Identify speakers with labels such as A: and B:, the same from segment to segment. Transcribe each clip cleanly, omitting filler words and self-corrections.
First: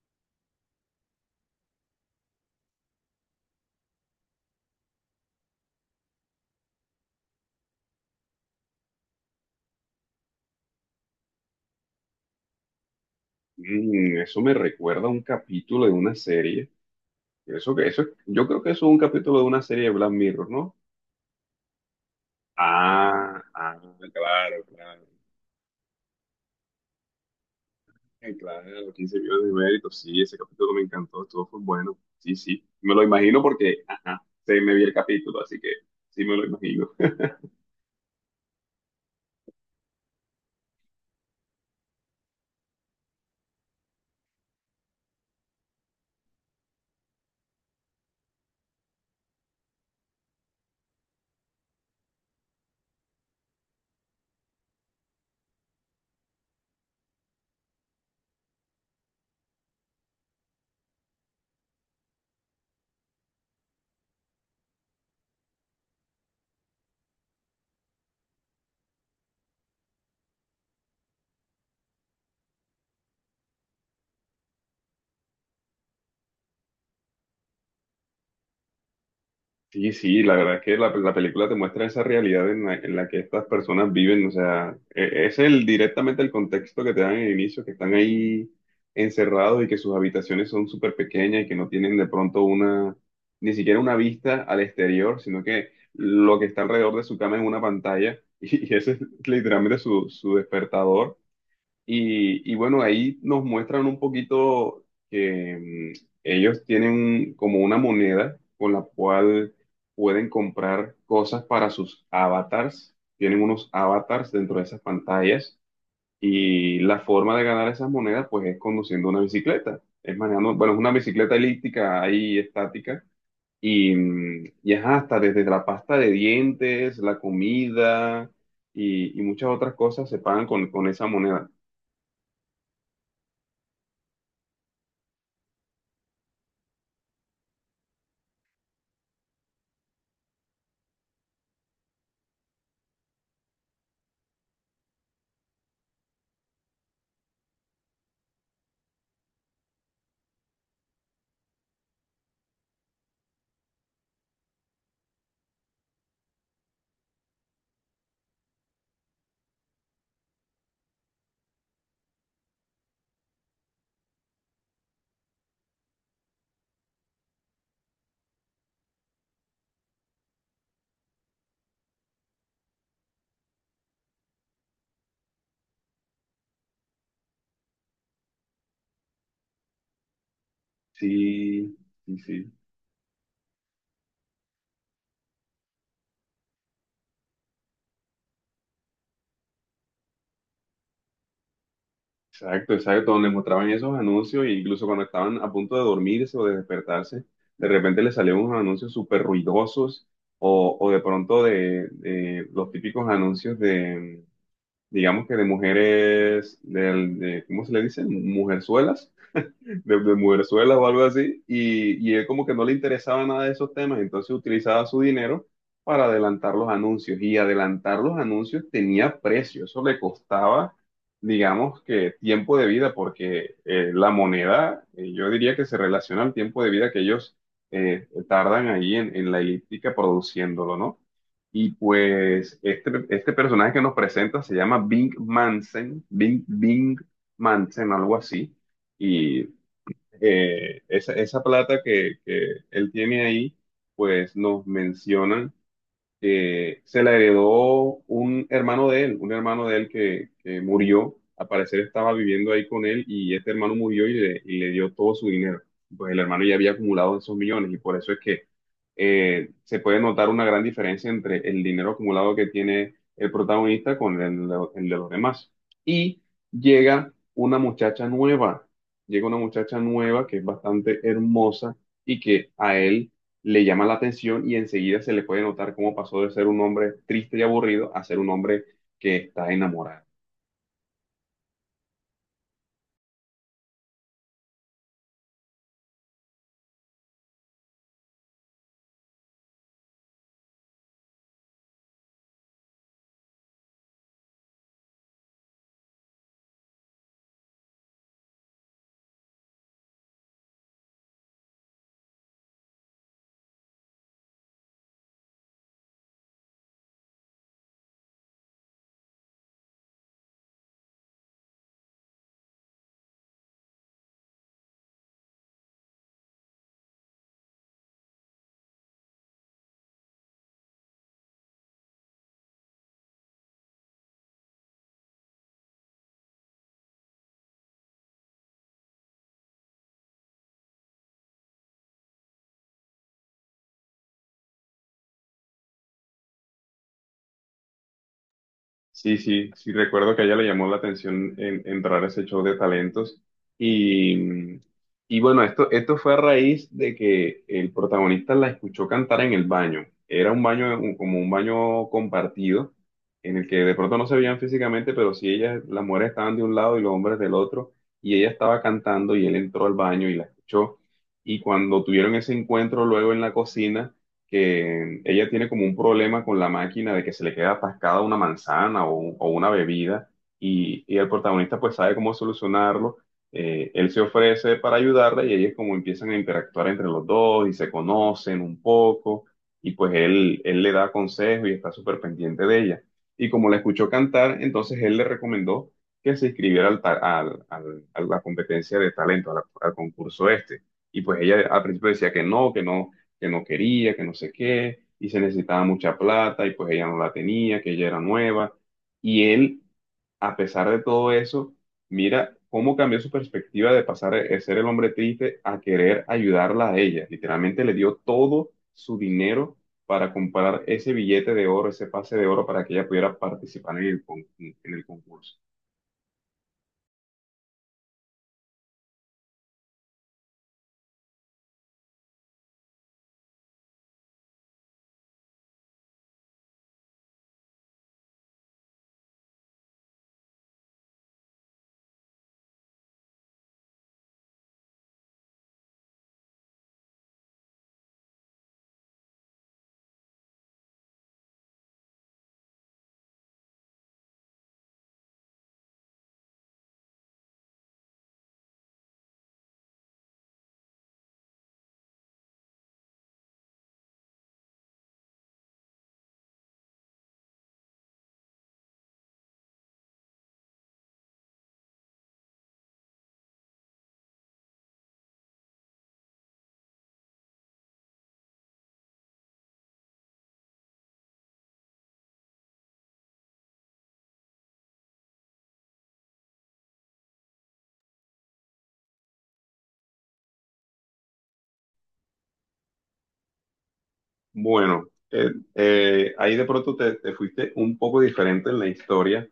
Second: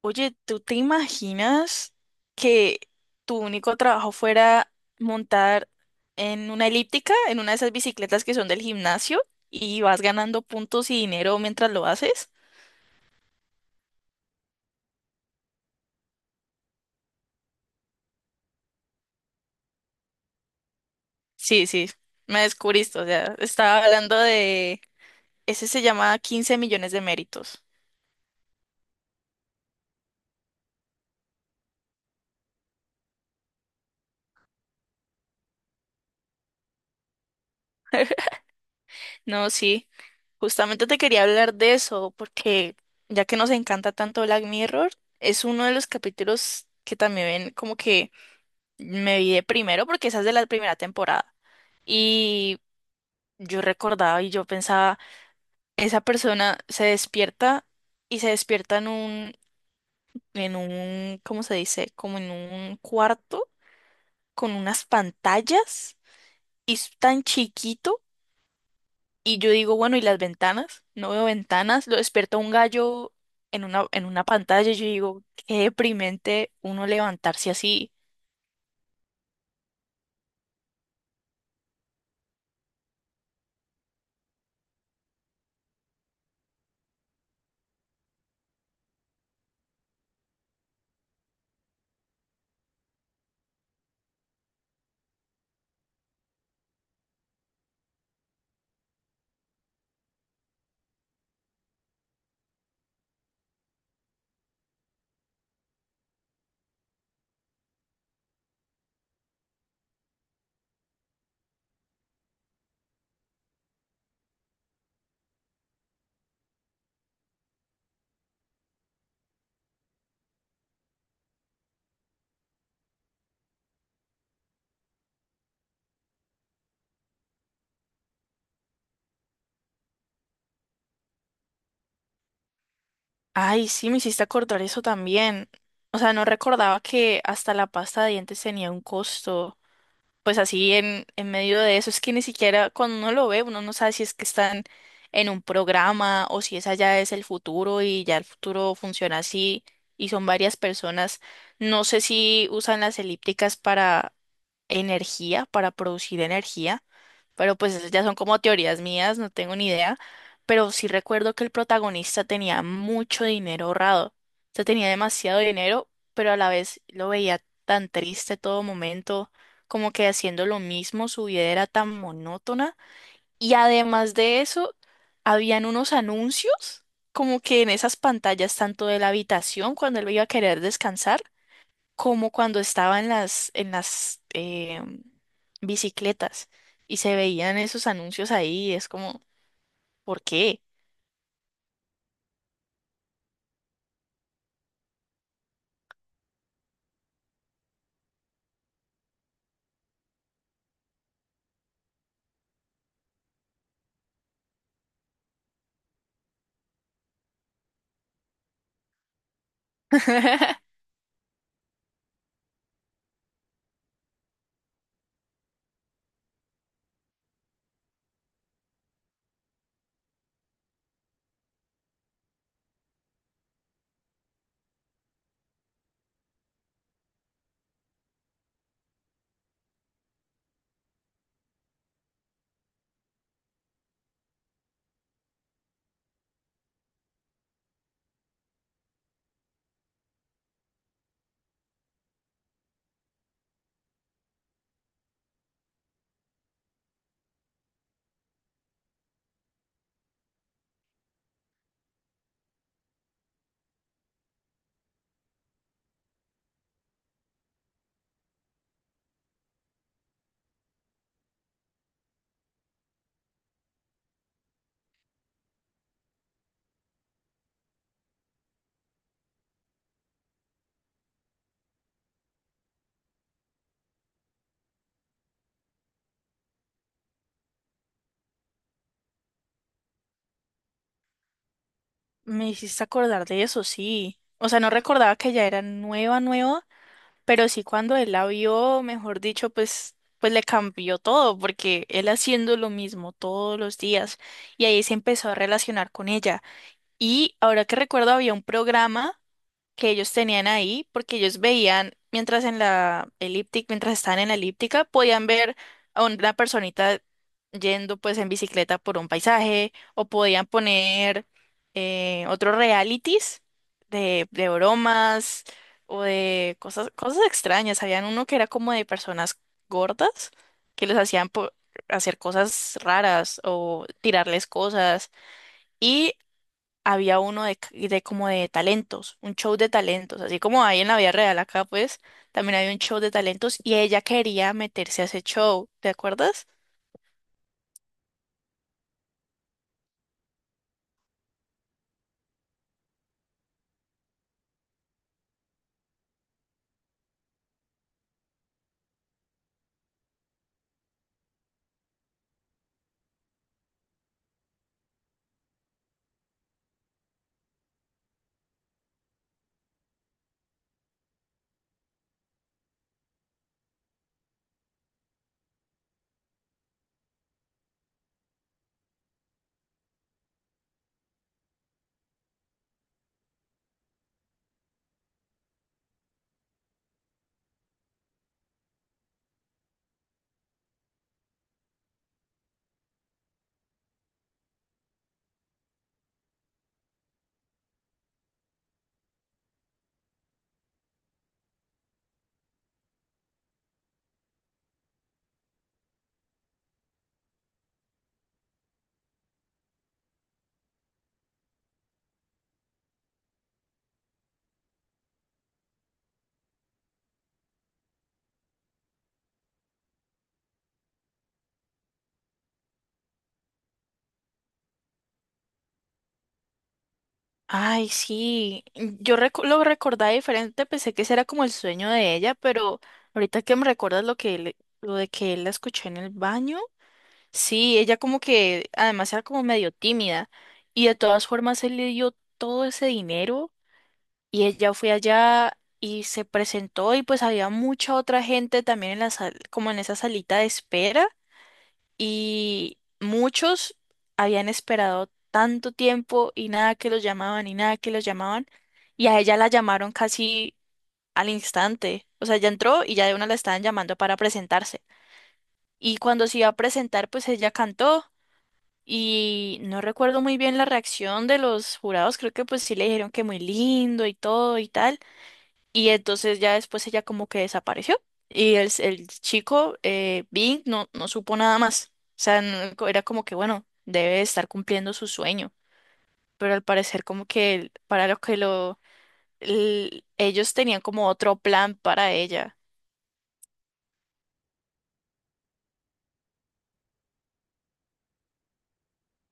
A: Oye, ¿tú te imaginas que tu único trabajo fuera montar en una elíptica, en una de esas bicicletas que son del gimnasio, y vas ganando puntos y dinero mientras lo haces?
B: Eso me recuerda a un capítulo de una serie. Yo creo que eso es un capítulo de una serie de Black Mirror, ¿no?
A: Sí, sí, me descubriste, o sea,
B: Ah, ah,
A: estaba hablando
B: claro,
A: de...
B: claro.
A: Ese se llama 15 millones de méritos.
B: Claro, 15 millones de méritos. Sí, ese capítulo me encantó, estuvo fue bueno. Sí, sí. Me lo imagino porque, ajá, se me vi el capítulo, así que sí me lo imagino.
A: No, sí, justamente te quería hablar de eso, porque ya que nos encanta tanto Black Mirror, es uno de los capítulos que también ven como que me vi de primero porque esa es de la primera temporada. Y yo recordaba y yo pensaba, esa persona se despierta y se despierta en un, ¿cómo se dice? Como en un cuarto con unas pantallas y es tan chiquito. Y yo digo, bueno, ¿y las ventanas? No veo ventanas. Lo despierta un gallo en una pantalla. Yo digo, qué deprimente uno levantarse así.
B: Sí, sí, la verdad es que la película te muestra esa realidad en en la que estas personas viven, o sea, es el directamente el contexto que te dan en el inicio, que están ahí encerrados y que sus habitaciones son súper pequeñas y que no tienen de pronto ni siquiera una vista al exterior, sino que lo que está alrededor de su cama es una pantalla y ese es literalmente su despertador y bueno, ahí nos muestran un poquito que ellos tienen como una moneda con la cual pueden comprar cosas para sus avatars. Tienen unos avatars dentro de esas pantallas y la forma de ganar esas monedas pues es conduciendo una bicicleta. Es manejando, bueno, es una bicicleta elíptica ahí estática y, y ajá, hasta desde la pasta de dientes, la comida y muchas otras cosas se pagan con esa moneda.
A: Ay, sí, me hiciste acordar eso también. O sea, no recordaba que hasta la pasta de dientes tenía un costo. Pues así en medio de eso, es que ni siquiera cuando uno lo ve, uno no sabe si es que están en un programa o si esa ya es el futuro y ya el futuro funciona así y son varias personas. No sé si usan las elípticas para energía, para producir energía, pero pues esas ya son como teorías mías, no tengo ni idea, pero sí recuerdo que el protagonista tenía mucho dinero ahorrado, o sea, tenía demasiado dinero, pero a la vez lo veía tan triste todo momento, como que haciendo lo mismo, su vida era tan monótona, y además de eso, habían unos anuncios, como que en esas pantallas, tanto de la habitación, cuando él iba a querer descansar,
B: Sí, sí,
A: como
B: sí.
A: cuando estaba en bicicletas y se veían esos anuncios ahí, es como, ¿por qué?
B: Exacto, exacto. Donde mostraban esos anuncios, e incluso cuando estaban a punto de dormirse o de despertarse, de repente les salían unos anuncios súper ruidosos, o de pronto de los típicos anuncios de, digamos que de mujeres, de, ¿cómo se le dice? Mujerzuelas de mujerzuelas o algo así, y él como que no le interesaba nada de esos temas, entonces utilizaba su dinero para adelantar los anuncios, y adelantar los anuncios tenía precio, eso le costaba, digamos que tiempo de vida, porque la moneda, yo diría que se relaciona al tiempo de vida que ellos tardan ahí en la elíptica produciéndolo, ¿no? Y pues este personaje que nos presenta se llama Bing Mansen, Bing Mansen, algo así. Y esa, esa plata que él tiene ahí, pues nos mencionan se la heredó un hermano de él, un hermano de él que murió, al parecer estaba viviendo ahí con él y este hermano murió y le dio todo su dinero. Pues el hermano ya había acumulado esos millones y por eso es que se puede notar una gran diferencia entre el dinero acumulado que tiene el protagonista con el, el de los demás. Y llega una muchacha nueva, llega una muchacha nueva que es bastante hermosa y que a él le llama la atención y enseguida se le puede notar cómo pasó de ser un hombre triste y aburrido a ser un hombre que está enamorado.
A: Me hiciste acordar de eso, sí. O sea, no recordaba que ya era nueva, nueva, pero sí cuando él la vio, mejor dicho, pues, pues le cambió todo, porque él haciendo lo mismo todos los días y ahí se empezó a relacionar con ella. Y ahora que recuerdo, había un programa que ellos tenían ahí, porque ellos veían, mientras en la elíptica, mientras estaban en la elíptica, podían ver a una personita yendo pues en bicicleta por un paisaje, o podían poner otros realities de bromas o de cosas, cosas extrañas. Habían uno que era como de personas gordas que les hacían hacer cosas raras o tirarles cosas. Y había uno de, c- de como de talentos, un show de talentos, así como hay en la vida real acá, pues también había un show de talentos y ella quería meterse a ese show, ¿te acuerdas?
B: Sí, sí, sí, recuerdo que a ella le llamó la atención entrar a ese show de talentos. Y, y bueno, esto fue a raíz de que el protagonista la escuchó cantar en el baño. Era un baño, como un baño compartido, en el que de pronto no se veían físicamente, pero sí ellas, las mujeres estaban de un lado y los hombres del otro. Y ella estaba cantando y él entró al baño y la escuchó. Y cuando tuvieron ese encuentro luego en la cocina, que ella tiene como un problema con la máquina de que se le queda atascada una manzana o, o una bebida y el protagonista pues sabe cómo solucionarlo. Él se ofrece para ayudarla y ellos como empiezan a interactuar entre los dos y se conocen un poco y pues él le da consejos y está súper pendiente de ella. Y como la escuchó cantar, entonces él le recomendó que se inscribiera al, ta- al- al- a la competencia de talento, al concurso este. Y pues ella al principio decía que no, que no quería, que no sé qué, y se necesitaba mucha plata y pues ella no la tenía, que ella era nueva. Y él, a pesar de todo eso, mira cómo cambió su perspectiva de pasar de ser el hombre triste a querer ayudarla a ella. Literalmente le dio todo su dinero para comprar ese billete de oro, ese pase de oro para que ella pudiera participar en el, en el concurso.
A: Ay, sí, yo recu- lo recordaba diferente, pensé que ese era como el sueño de ella, pero ahorita que me recuerdas lo que él- lo de que él la escuché en el baño, sí, ella como que además era como medio tímida y de todas formas él le dio todo ese dinero. Y ella fue allá y se presentó y pues había mucha otra gente también en la sal, como en esa salita de espera y muchos habían esperado tanto tiempo y nada que los llamaban y nada que los llamaban y a ella la llamaron casi al instante. O sea, ella entró y ya de una la estaban llamando para presentarse. Y cuando se iba a presentar, pues ella cantó y no recuerdo muy bien la reacción de los jurados, creo que pues sí le dijeron que muy lindo y todo y tal. Y entonces ya después ella como que desapareció y el chico, Bing, no, no supo nada más. O sea, no- co- era como que, bueno, debe estar cumpliendo su sueño, pero al parecer como que el- para lo que lo... el- ellos tenían como otro plan para ella.
B: Bueno, eh, ahí de pronto te, te fuiste un poco diferente en la historia.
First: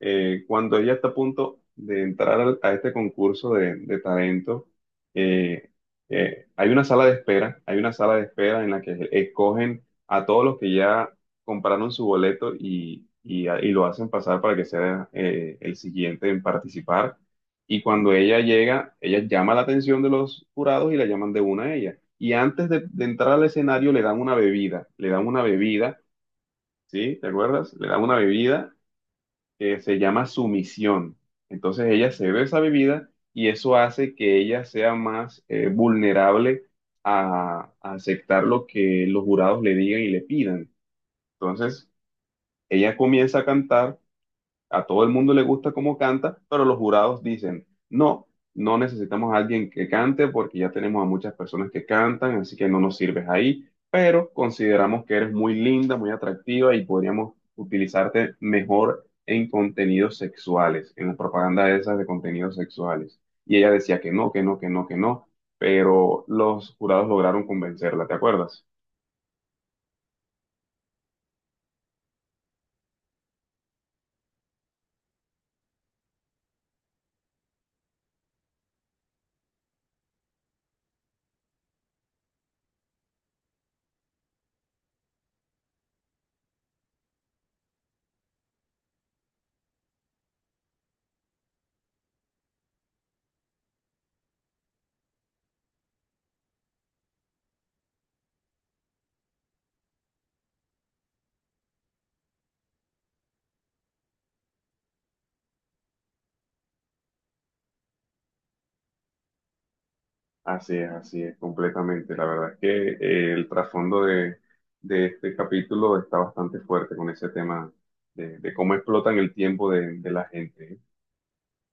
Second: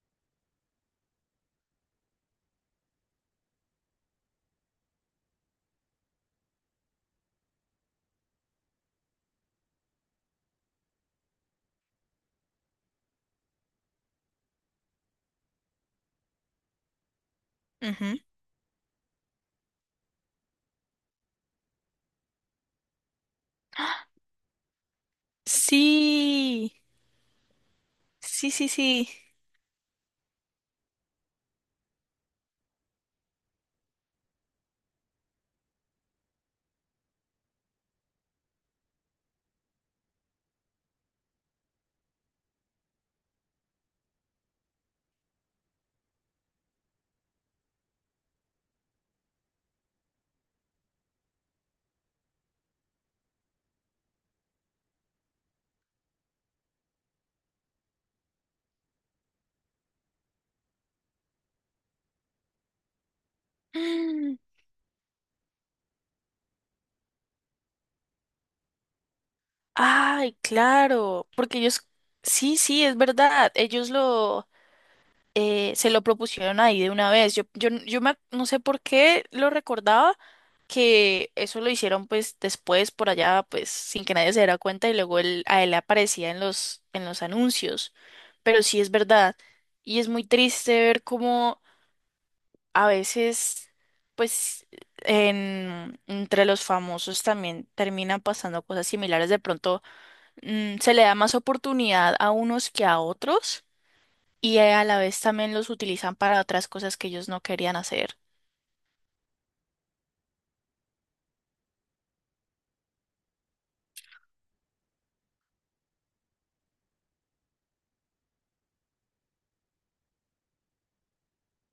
B: Cuando ella está a punto de entrar a este concurso de talento, eh, hay una sala de espera, hay una sala de espera en la que escogen a todos los que ya compraron su boleto y, y lo hacen pasar para que sea el siguiente en participar. Y cuando
A: Ujú.
B: ella llega, ella llama la atención de los jurados y la llaman de una a ella y antes de entrar al escenario le dan una bebida, le dan una bebida,
A: Sí,
B: ¿sí? ¿Te acuerdas? Le dan una
A: sí, sí,
B: bebida
A: sí.
B: que se llama sumisión. Entonces ella se bebe esa bebida y eso hace que ella sea más vulnerable a aceptar lo que los jurados le digan y le pidan. Entonces ella comienza a cantar a todo el mundo le gusta cómo canta, pero los jurados dicen, no, no necesitamos a alguien que cante porque ya tenemos a muchas personas que cantan, así que no nos sirves ahí, pero consideramos que eres muy linda, muy atractiva y podríamos utilizarte mejor en contenidos sexuales, en la propaganda esas de contenidos sexuales. Y ella decía que no,
A: Mm.
B: que no, que no, que no, pero los jurados lograron convencerla, ¿te acuerdas?
A: Ay, claro, porque ellos... Sí, sí, es verdad. Ellos lo... se lo propusieron ahí de una vez. Yo me ac- no sé por qué lo recordaba que eso lo hicieron pues después por allá pues sin que nadie se diera cuenta y luego él, a él aparecía en los anuncios. Pero sí es verdad y es muy triste ver cómo a veces pues entre los famosos también terminan pasando cosas similares. De pronto se le da más oportunidad a unos que a otros y a la vez también los utilizan para otras cosas que ellos no querían hacer.
B: Así es, completamente. La verdad es que el trasfondo de este capítulo está bastante fuerte con ese tema de cómo explotan el tiempo de la gente.